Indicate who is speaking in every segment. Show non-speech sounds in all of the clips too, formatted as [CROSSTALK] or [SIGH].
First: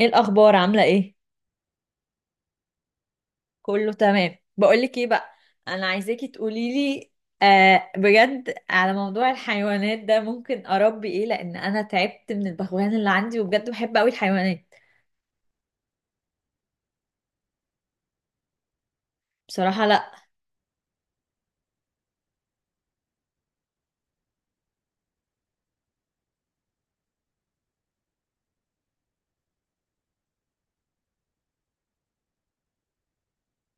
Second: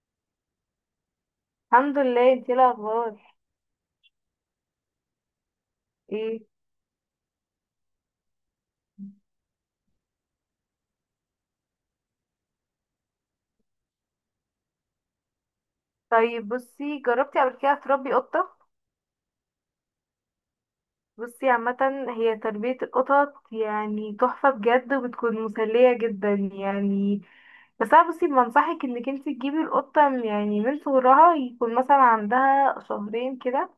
Speaker 1: ايه الاخبار، عامله ايه؟
Speaker 2: الحمد لله. انتي ايه الاخبار؟
Speaker 1: كله تمام. بقولك ايه بقى، انا عايزاكي
Speaker 2: ايه.
Speaker 1: تقوليلي. آه، بجد، على موضوع الحيوانات ده ممكن اربي ايه؟ لان انا تعبت من البغبغان اللي عندي، وبجد بحب قوي الحيوانات.
Speaker 2: طيب بصي، جربتي قبل كده تربي قطة؟
Speaker 1: بصراحه لا.
Speaker 2: بصي عامة، هي تربية القطط يعني تحفة بجد، وبتكون مسلية جدا يعني. بس انا بصي بنصحك انك انتي تجيبي القطة يعني من صغرها، يكون مثلا عندها شهرين كده.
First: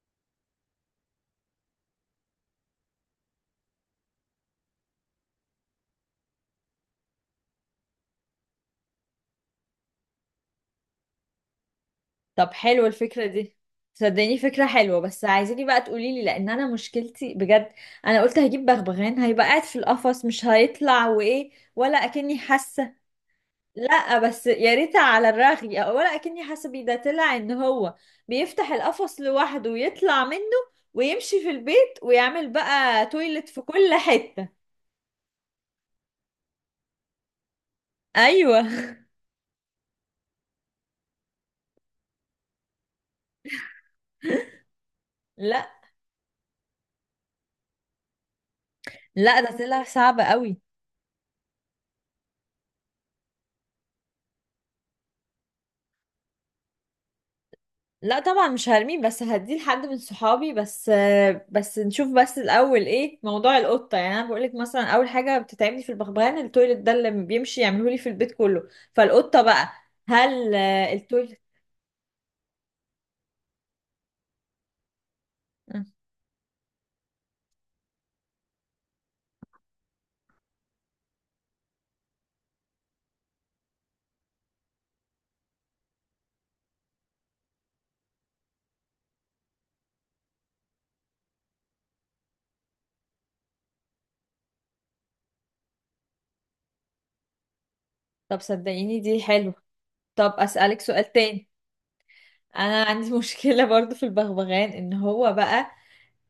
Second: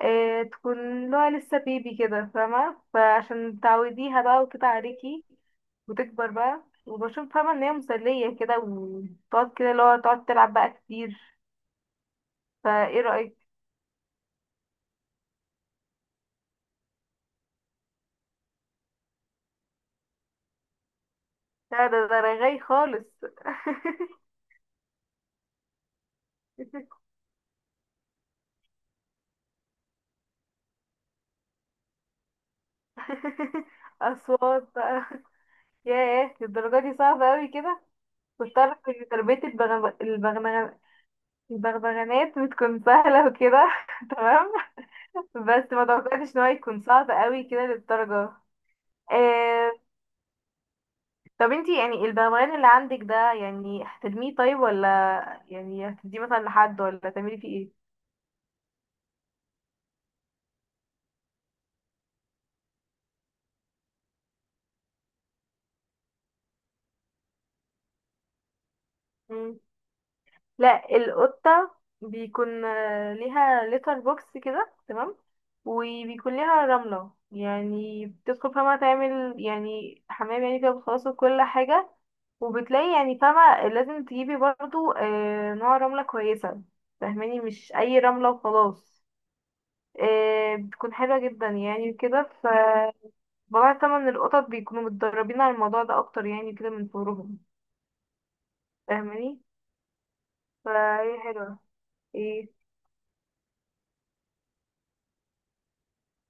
Speaker 2: اه، تكون لها لسه بيبي كده، فاهمة؟ فعشان تعوديها بقى وكده عليكي. وتكبر بقى، وبشوف فاهمة ان هي مسلية كده، وتقعد كده اللي هو تقعد تلعب بقى كتير.
Speaker 1: طب حلوه
Speaker 2: فايه
Speaker 1: الفكره
Speaker 2: رأيك؟
Speaker 1: دي. صدقيني فكره حلوه، بس عايزاكي بقى تقوليلي لان انا مشكلتي بجد. انا قلت هجيب بغبغان هيبقى قاعد في القفص مش هيطلع، وايه،
Speaker 2: لا،
Speaker 1: ولا
Speaker 2: ده
Speaker 1: اكني
Speaker 2: رغاي
Speaker 1: حاسه.
Speaker 2: خالص.
Speaker 1: لا، بس يا ريت على الرغي، ولا اكني حاسبي ده طلع ان هو بيفتح القفص لوحده ويطلع منه، ويمشي في البيت ويعمل بقى تويلت في
Speaker 2: [LAUGHS]
Speaker 1: كل حتة.
Speaker 2: اصوات بقى. ياه، الدرجة دي صعبة قوي كده. كنت
Speaker 1: ايوه
Speaker 2: اعرف
Speaker 1: [LAUGHS]
Speaker 2: ان تربية البغبغانات بتكون سهلة وكده. [LAUGHS] تمام.
Speaker 1: لا
Speaker 2: بس ما توقعتش ان هو يكون صعب قوي كده للدرجة.
Speaker 1: لا، ده
Speaker 2: آه...
Speaker 1: طلع صعب قوي.
Speaker 2: طب انتي يعني البغبغان اللي عندك ده يعني هترميه طيب، ولا يعني هتديه مثلا لحد، ولا تعملي فيه ايه؟
Speaker 1: لا طبعا مش هرميه، بس هديه لحد من صحابي بس. بس نشوف بس الاول ايه موضوع القطه. يعني انا بقولك مثلا اول حاجه بتتعبني في البغبغان التويلت ده اللي بيمشي يعمله لي في البيت كله. فالقطه بقى، هل
Speaker 2: لا،
Speaker 1: التويلت؟
Speaker 2: القطة بيكون ليها لتر بوكس كده، تمام.
Speaker 1: آه،
Speaker 2: وبيكون ليها رملة، يعني بتدخل فما تعمل يعني حمام يعني كده بتخلص كل حاجة. وبتلاقي يعني فاهمة لازم تجيبي برضو نوع رملة كويسة. فاهماني؟ مش أي رملة وخلاص. بتكون حلوة جدا يعني كده. ف بضاعة تمن القطط بيكونوا متدربين على الموضوع ده أكتر يعني كده من صغرهم.
Speaker 1: طب صدقيني دي
Speaker 2: فاهماني؟
Speaker 1: حلو. طب أسألك سؤال
Speaker 2: فهي
Speaker 1: تاني.
Speaker 2: حلوة. ايه؟
Speaker 1: أنا عندي [LAUGHS] مشكلة برضو في البغبغان إن هو بقى،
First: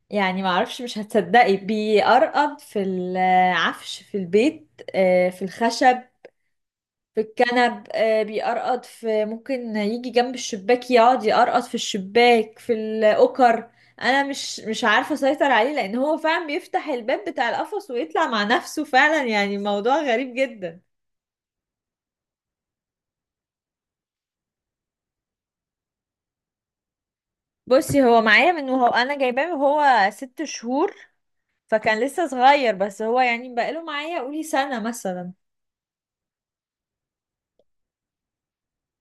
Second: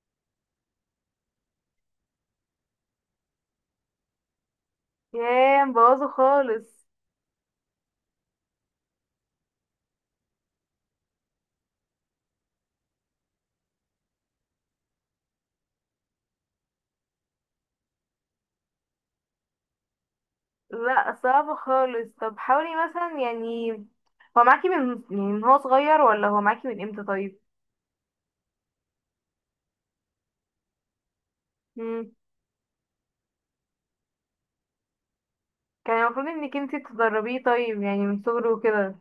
Speaker 1: يعني معرفش، مش هتصدقي، بيقرقض في العفش في البيت، في
Speaker 2: ياه،
Speaker 1: الخشب،
Speaker 2: مبوظه خالص.
Speaker 1: في الكنب، بيقرقض في، ممكن يجي جنب الشباك يقعد يقرقض في الشباك، في الأوكر. أنا مش عارفة أسيطر عليه، لأن هو فعلا بيفتح الباب بتاع القفص ويطلع مع نفسه، فعلا يعني موضوع غريب جدا.
Speaker 2: لا، صعب خالص. طب حاولي مثلا يعني. هو معاكي من يعني من هو صغير، ولا هو معاكي من امتى طيب؟
Speaker 1: بصي هو معايا من وهو أنا جايباه وهو ست شهور، فكان
Speaker 2: مم.
Speaker 1: لسه صغير، بس هو يعني بقاله معايا قولي سنة مثلا.
Speaker 2: كان المفروض انك انتي تدربيه طيب يعني من صغره وكده.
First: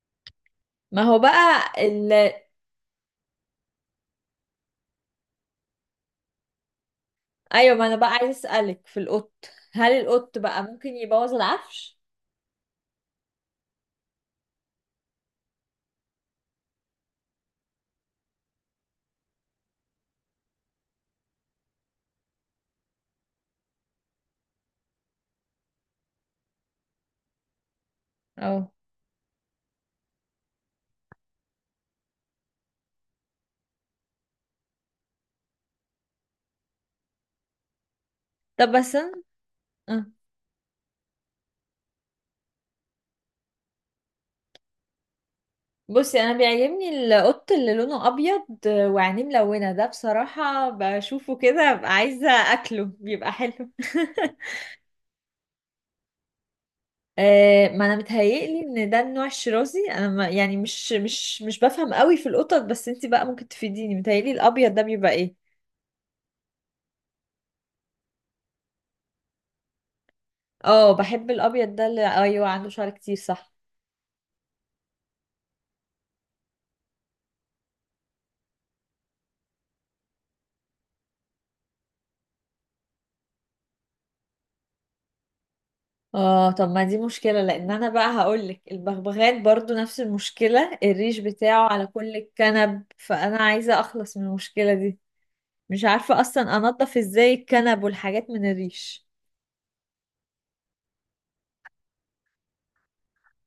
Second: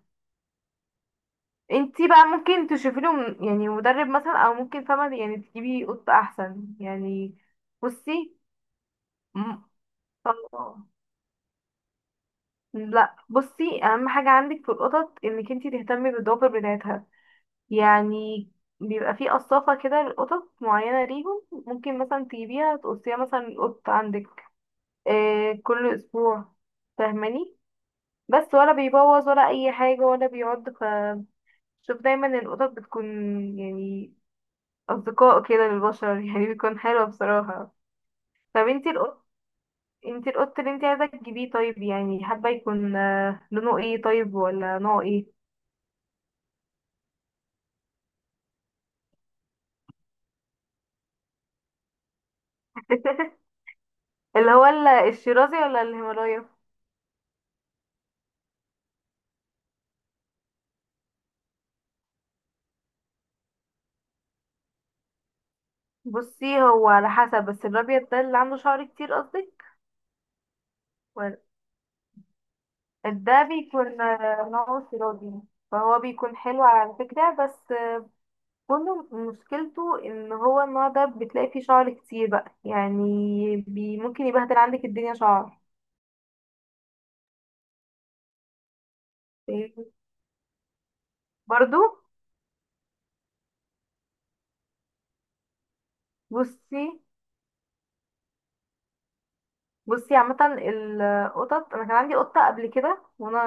Speaker 1: ما هو بقى
Speaker 2: انتي بقى ممكن تشوفي له يعني مدرب مثلا، او ممكن فاهمة يعني تجيبي قط احسن يعني.
Speaker 1: ايوه، ما انا بقى عايز
Speaker 2: بصي.
Speaker 1: اسألك في القط،
Speaker 2: م-
Speaker 1: هل القط بقى
Speaker 2: اه،
Speaker 1: ممكن يبوظ العفش؟
Speaker 2: لا بصي اهم حاجة عندك في القطط انك انتي تهتمي بالدوبر بتاعتها. يعني بيبقى فيه قصافة كده لقطط معينة ليهم. ممكن مثلا تجيبيها تقصيها مثلا القط عندك آه كل أسبوع. فاهماني؟ بس
Speaker 1: اه.
Speaker 2: ولا بيبوظ ولا أي حاجة ولا بيعض. فشوف دايما القطط بتكون يعني أصدقاء كده للبشر. [LAUGHS] يعني بيكون حلوة بصراحة. طب
Speaker 1: طب
Speaker 2: انتي
Speaker 1: بس انا،
Speaker 2: القط
Speaker 1: آه.
Speaker 2: انتي القط اللي انتي عايزة تجيبيه طيب، يعني حابة يكون لونه ايه طيب، ولا نوعه ايه؟
Speaker 1: بصي انا بيعجبني القط اللي لونه ابيض وعينيه ملونة، ده بصراحة بشوفه كده ببقى عايزة اكله، بيبقى
Speaker 2: [LAUGHS]
Speaker 1: حلو [LAUGHS]
Speaker 2: اللي هو الشيرازي، ولا الهيمالايا؟
Speaker 1: ما انا متهيألي ان ده النوع الشرازي، انا ما يعني مش بفهم قوي في القطط، بس انتي بقى ممكن تفيديني. متهيألي الابيض ده بيبقى ايه؟
Speaker 2: بصي، هو على حسب، بس الابيض ده اللي عنده شعر كتير قصدك؟
Speaker 1: اه، بحب
Speaker 2: ولا-
Speaker 1: الابيض ده، اللي ايوه عنده شعر كتير
Speaker 2: ده
Speaker 1: صح.
Speaker 2: بيكون نوعه سرادي. فهو بيكون حلو على فكرة، بس كله مشكلته ان هو النوع ده بتلاقي فيه شعر كتير بقى يعني. ممكن يبهدل عندك الدنيا شعر.
Speaker 1: اه، طب ما دي مشكلة، لان انا بقى هقولك البغبغان برضو
Speaker 2: فاهمني؟
Speaker 1: نفس المشكلة، الريش بتاعه
Speaker 2: برضو.
Speaker 1: على كل الكنب، فانا عايزة اخلص من المشكلة دي. مش عارفة اصلا
Speaker 2: بصي
Speaker 1: انضف ازاي الكنب والحاجات من الريش.
Speaker 2: بصي عامة القطط، انا كان عندي قطة قبل كده وانا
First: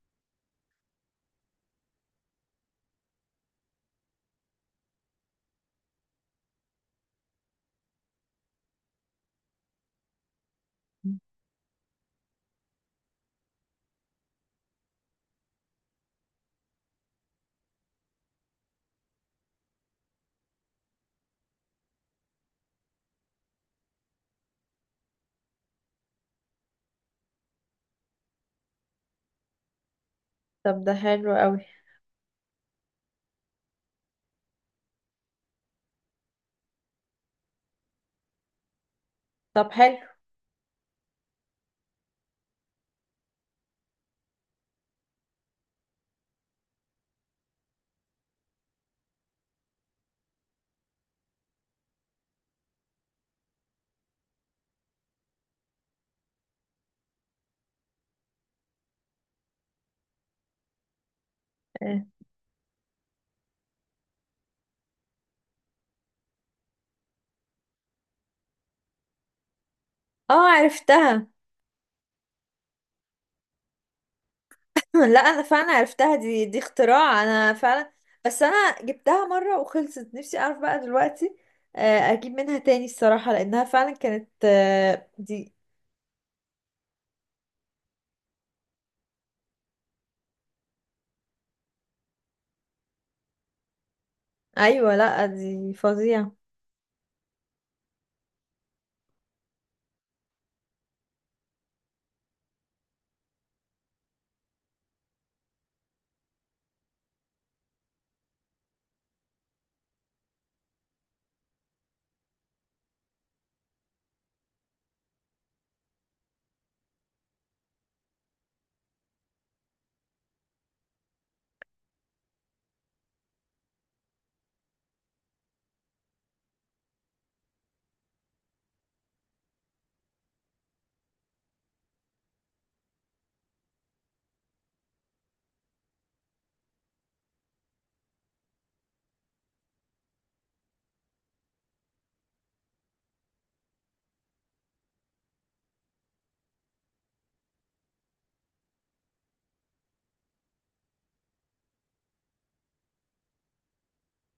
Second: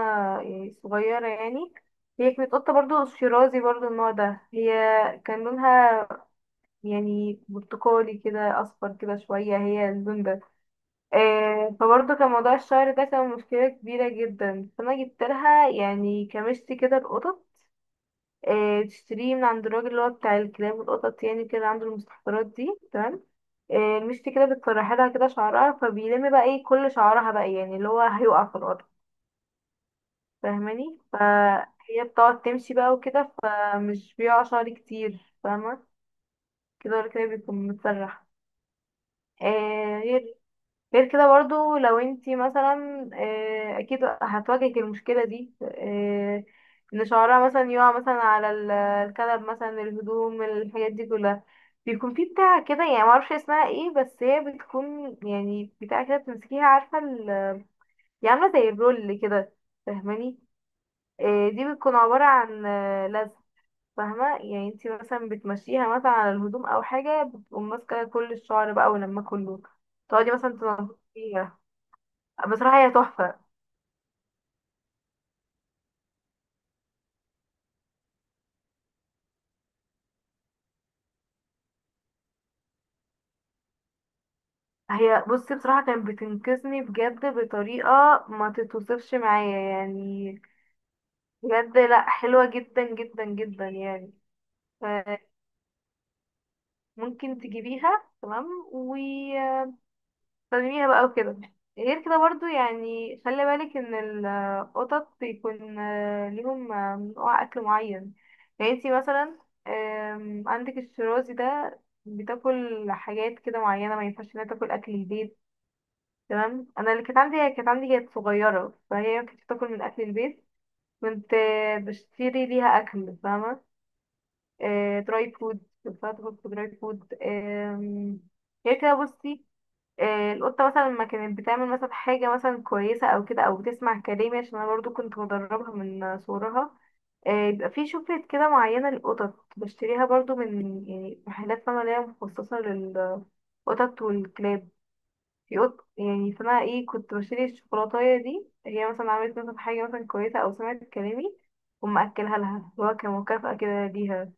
Speaker 2: يعني صغيرة يعني. هي كانت قطة برضو شيرازي، برضو النوع ده. هي كان لونها يعني برتقالي كده اصفر كده شويه، هي البنبه. آه، فبرضه كان موضوع الشعر ده كان مشكله كبيره جدا. فانا جبت لها يعني كمشتي كده القطط. آه، تشتريه من عند الراجل اللي هو بتاع الكلاب والقطط يعني كده عنده المستحضرات دي. تمام. آه، المشتي كده بتسرحي لها كده شعرها فبيلم بقى ايه كل شعرها بقى يعني اللي هو هيقع في الارض.
Speaker 1: طب ده
Speaker 2: فاهماني؟
Speaker 1: حلو قوي.
Speaker 2: فهي بتقعد تمشي بقى وكده، فمش بيقع شعر كتير. فاهمه كده، ولا كده بيكون متسرح.
Speaker 1: طب حلو.
Speaker 2: آه، غير كده برضو لو انتي مثلا اكيد هتواجهك المشكلة دي ان شعرها مثلا يقع مثلا على الكنب مثلا، الهدوم، الحاجات دي كلها. بيكون في بتاع كده يعني معرفش اسمها ايه، بس هي بتكون يعني بتاع كده بتمسكيها، عارفة هي عاملة زي الرول كده. فاهماني؟ دي بتكون
Speaker 1: آه،
Speaker 2: عبارة عن لزق. فاهمة؟ يعني انتي مثلا بتمشيها مثلا على الهدوم او حاجة، بتقوم ماسكة كل الشعر بقى، ولما كله تقعدي
Speaker 1: اه
Speaker 2: مثلا
Speaker 1: عرفتها.
Speaker 2: تنظفيها. بصراحة هي تحفة.
Speaker 1: [LAUGHS] لا انا فعلا عرفتها، دي اختراع انا فعلا. بس انا جبتها مرة وخلصت نفسي، اعرف بقى دلوقتي اجيب منها تاني الصراحة، لانها فعلا كانت
Speaker 2: هي
Speaker 1: دي.
Speaker 2: بصي بصراحة كانت بتنقذني بجد بطريقة ما تتوصفش معايا يعني. بجد لا حلوة جدا جدا جدا يعني. ف-
Speaker 1: ايوه لا دي فظيعة.
Speaker 2: ممكن تجيبيها، تمام، وتستخدميها بقى وكده. غير كده برضو يعني خلي بالك ان القطط بيكون ليهم نوع اكل معين. يعني انتي مثلا عندك الشرازي ده بتاكل حاجات كده معينة، ما ينفعش انها تاكل اكل البيت. تمام. انا اللي كانت عندي كانت صغيره، فهي كانت بتاكل من اكل البيت. كنت بشتري ليها اكل فاهمه دراي فود، كنت باكل في دراي فود. هي كده بصي. القطه مثلا لما كانت بتعمل مثلا حاجه مثلا كويسه او كده، او بتسمع كلامي، عشان انا برضو كنت مدربها من صغرها. يبقى في شوكليت كده معينه للقطط بشتريها برضو من يعني محلات، فاهمه؟ اللي هي مخصصه للقطط والكلاب. في قط يعني اسمها ايه، كنت بشتري الشوكولاتاية دي. هي مثلا عملت مثلا حاجة مثلا كويسة، أو سمعت كلامي، وما أكلها لها اللي هو كمكافأة كده ليها.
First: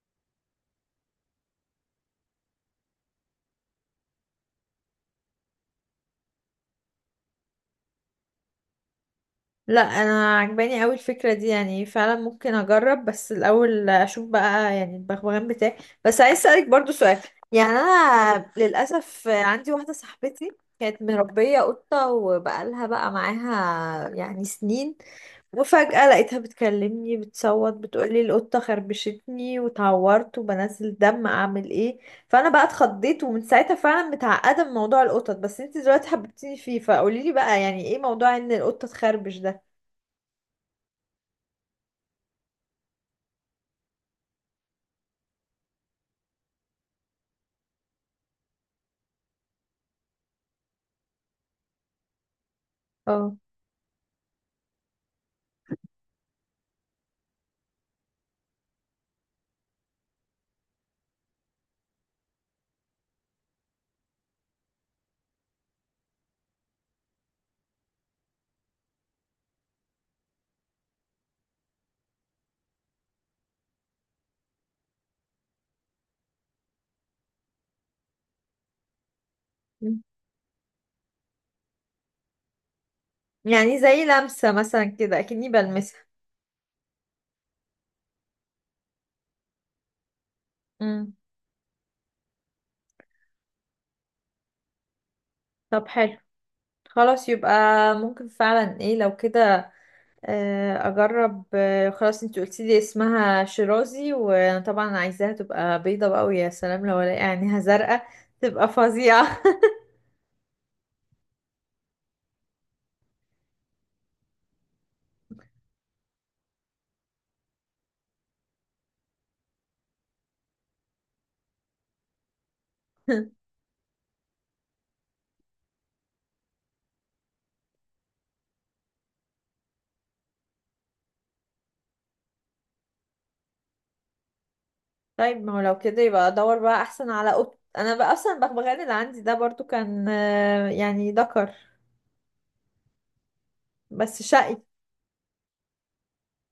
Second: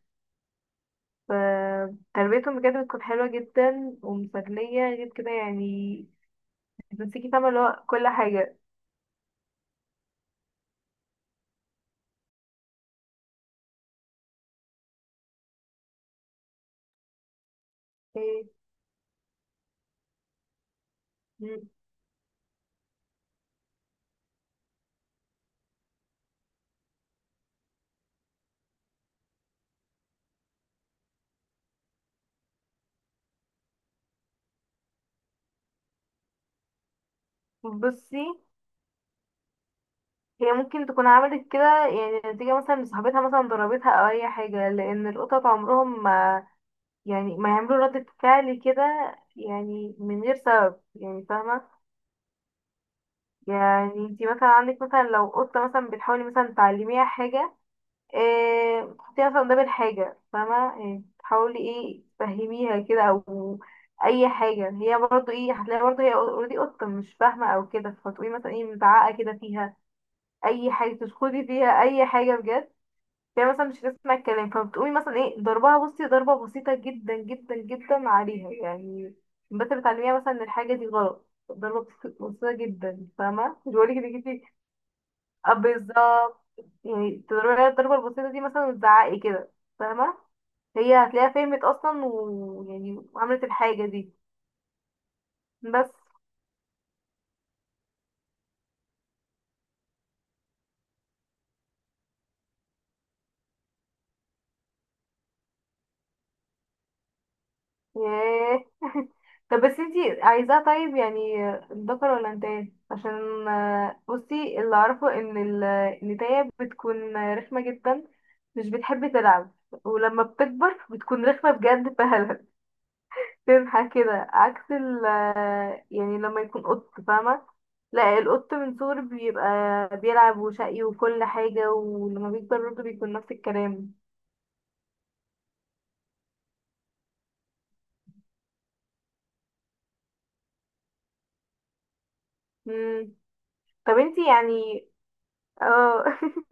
Speaker 2: فتربيتهم بجد بتكون حلوة جدا ومسلية، غير كده يعني بتمسكي فاهمة اللي هو كل حاجة.
Speaker 1: لا انا عجباني قوي الفكره دي، يعني فعلا ممكن اجرب بس الاول اشوف بقى يعني البغبغان بتاعي. بس عايز اسالك برضو سؤال. يعني
Speaker 2: إيه،
Speaker 1: انا للاسف عندي واحده صاحبتي كانت مربيه
Speaker 2: م-
Speaker 1: قطه وبقالها بقى معاها يعني سنين، وفجاه لقيتها بتكلمني بتصوت بتقولي القطه خربشتني وتعورت وبنزل دم، اعمل ايه؟ فانا بقى اتخضيت، ومن ساعتها فعلا متعقده من موضوع القطط، بس انت دلوقتي حببتيني فيه، فقوليلي بقى يعني ايه
Speaker 2: بصي،
Speaker 1: موضوع ان القطه تخربش ده؟
Speaker 2: هي ممكن تكون عملت كده يعني نتيجة مثلا لصاحبتها مثلا ضربتها أو أي حاجة، لأن القطط عمرهم ما يعملوا ردة فعل كده يعني من غير سبب يعني. فاهمة؟
Speaker 1: اه.
Speaker 2: يعني انتي مثلا عندك مثلا لو قطة مثلا بتحاولي مثلا تعلميها حاجة. اه، تحطيها مثلا قدام الحاجة فاهمة يعني، تحاولي ايه تفهميها كده او اي حاجة. هي برضو ايه هتلاقي برضو هي اوريدي قطة مش فاهمة او كده، فتقولي مثلا ايه متعقة كده فيها. اي حاجة تشخدي فيها اي حاجة بجد. هي مثلا مش هتسمع الكلام، فبتقومي مثلا ايه ضربها. بصي، ضربة بسيطة جدا جدا جدا عليها يعني، بس
Speaker 1: مم.
Speaker 2: بتعلميها مثلا ان الحاجة دي غلط. ضربة بسيطة جدا فاهمة، مش
Speaker 1: يعني
Speaker 2: بقولك
Speaker 1: زي
Speaker 2: انك انتي.
Speaker 1: لمسة مثلا كده أكني بلمسها.
Speaker 2: بالظبط. يعني تضربي الضربة البسيطة دي مثلا وتزعقي كده. فاهمة؟ هي
Speaker 1: مم.
Speaker 2: هتلاقيها فهمت أصلا ويعني وعملت الحاجة دي.
Speaker 1: طب
Speaker 2: بس
Speaker 1: حلو. خلاص يبقى ممكن فعلا ايه لو كده. أجرب. خلاص، انتي قلتيلي اسمها شيرازي، وأنا طبعا عايزاها تبقى بيضة بقى، ويا سلام لو الاقي عينيها زرقاء
Speaker 2: ياه.
Speaker 1: تبقى
Speaker 2: [LAUGHS]
Speaker 1: فظيعة.
Speaker 2: طب بس انتي عايزاه طيب يعني ذكر ولا انتايه؟ عشان بصي اللي أعرفه إن النتاية بتكون رخمة جدا، مش بتحب تلعب، ولما بتكبر بتكون رخمة بجد فهلها
Speaker 1: [LAUGHS]
Speaker 2: تنحى كده، عكس ال يعني لما يكون قط. فاهمة؟ لا، القط من صغره بيبقى بيلعب وشقي وكل حاجة، ولما بيكبر برضه بيكون نفس الكلام.
Speaker 1: طيب ما هو لو كده يبقى ادور بقى احسن على قط، انا بقى اصلا البغبغان اللي عندي ده برضو كان يعني ذكر،
Speaker 2: مم. طب
Speaker 1: بس
Speaker 2: انتي
Speaker 1: شقي.
Speaker 2: يعني اه [LAUGHS]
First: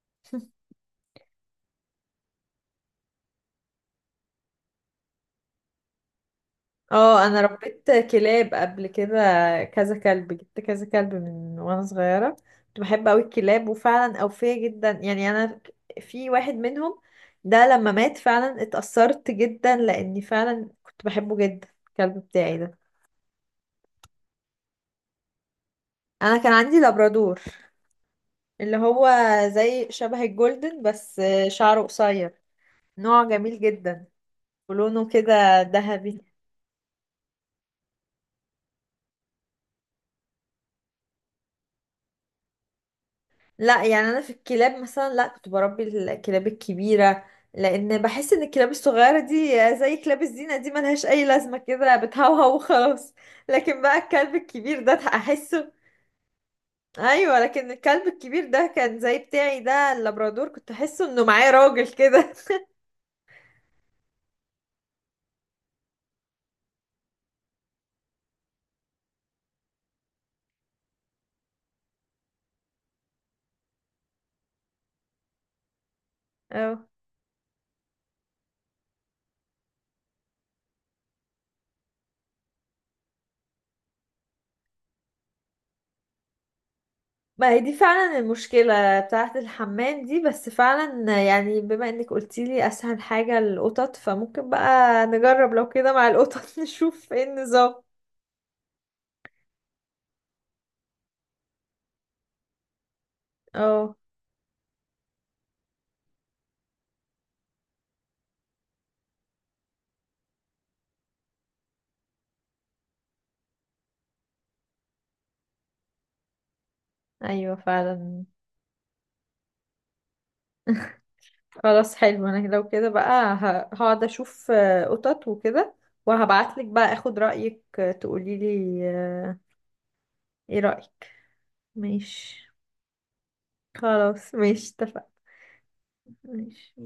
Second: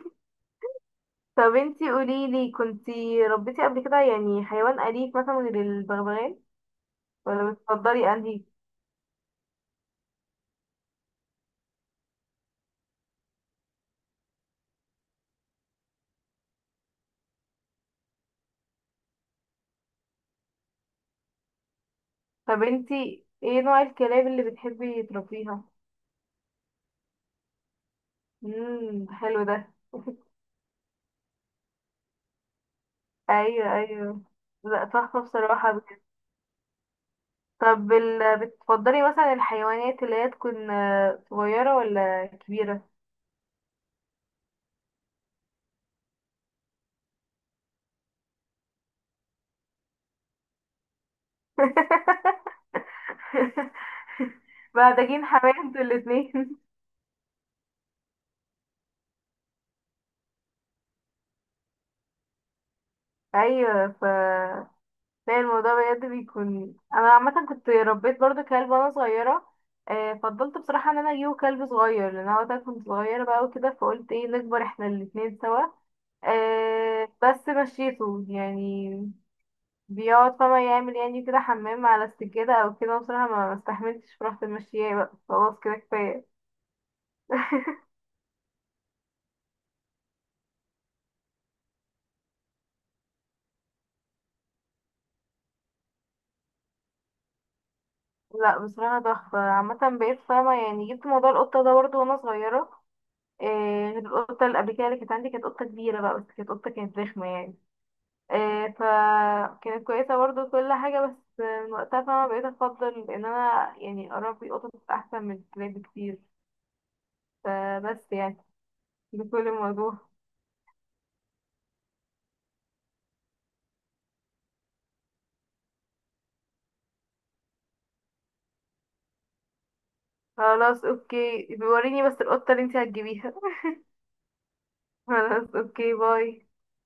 Speaker 2: طب انتي قوليلي كنتي ربيتي قبل كده يعني حيوان أليف مثلا غير البغبغان
Speaker 1: اه، انا
Speaker 2: ولا
Speaker 1: ربيت
Speaker 2: بتفضلي أنهي؟
Speaker 1: كلاب قبل كده، كذا كلب، جبت كذا كلب من وانا صغيره، كنت بحب قوي الكلاب وفعلا اوفيه جدا، يعني انا في واحد منهم، ده لما مات فعلا اتأثرت جدا لاني فعلا كنت بحبه جدا، الكلب بتاعي
Speaker 2: طب
Speaker 1: ده.
Speaker 2: انتي ايه نوع الكلاب اللي بتحبي تربيها؟
Speaker 1: انا كان عندي لابرادور، اللي
Speaker 2: امم،
Speaker 1: هو
Speaker 2: حلو ده.
Speaker 1: زي شبه
Speaker 2: [LAUGHS]
Speaker 1: الجولدن بس شعره قصير، نوع جميل
Speaker 2: ايوه
Speaker 1: جدا،
Speaker 2: ايوه. لا
Speaker 1: ولونه
Speaker 2: تحفة
Speaker 1: كده
Speaker 2: بصراحة.
Speaker 1: ذهبي.
Speaker 2: طب بتفضلي مثلا الحيوانات اللي هي تكون صغيرة ولا كبيرة؟
Speaker 1: لا يعني انا في الكلاب مثلا، لا كنت بربي الكلاب الكبيره، لان بحس ان الكلاب الصغيره دي زي كلاب الزينه، دي ملهاش اي لازمه، كده بتهوهو
Speaker 2: [LAUGHS]
Speaker 1: وخلاص. لكن بقى الكلب الكبير ده
Speaker 2: محتاجين حماية
Speaker 1: احسه،
Speaker 2: انتوا الاتنين. [LAUGHS]
Speaker 1: ايوه، لكن الكلب الكبير ده كان زي بتاعي ده اللابرادور، كنت احسه انه معاه راجل كده.
Speaker 2: ايوه ف. لا، الموضوع بجد بيكون انا عامة كنت ربيت برضو كلب وانا صغيرة. فضلت بصراحة ان انا اجيبه كلب صغير، لان انا وقتها كنت صغيرة بقى وكده، فقلت ايه نكبر احنا الاتنين سوا.
Speaker 1: [LAUGHS] اه،
Speaker 2: بس مشيته يعني بيقعد فما يعمل يعني كده حمام على السجادة او كده. بصراحة ما استحملتش، رحت ماشياه بقى، خلاص كده كفاية.
Speaker 1: ما هي
Speaker 2: [LAUGHS]
Speaker 1: دي فعلا المشكله بتاعه الحمام دي، بس فعلا يعني بما انك قلتيلي اسهل حاجه القطط، فممكن بقى نجرب لو كده مع القطط [LAUGHS] نشوف ايه النظام.
Speaker 2: لا بصراحة تحفة. عامة بقيت فاهمة يعني جبت موضوع القطة ده برضه وانا صغيرة. إيه،
Speaker 1: اه.
Speaker 2: غير القطة اللي قبل كده اللي كانت عندي كانت قطة كبيرة بقى، بس كانت قطة كانت رخمة يعني. إيه فكانت كويسة برضه كل حاجة، بس من وقتها فاهمة بقيت أفضل إن أنا يعني أربي قطط أحسن من الكلاب بكتير.
Speaker 1: ايوه
Speaker 2: فبس
Speaker 1: فعلا.
Speaker 2: يعني بكل الموضوع.
Speaker 1: خلاص حلو، انا لو كده بقى هقعد اشوف قطط وكده، وهبعتلك بقى اخد رأيك، تقوليلي ايه
Speaker 2: خلاص
Speaker 1: رأيك.
Speaker 2: اوكي، بيوريني بس
Speaker 1: ماشي.
Speaker 2: القطة اللي انتي هتجيبيها.
Speaker 1: خلاص ماشي اتفقنا.
Speaker 2: خلاص اوكي، باي.
Speaker 1: ماشي.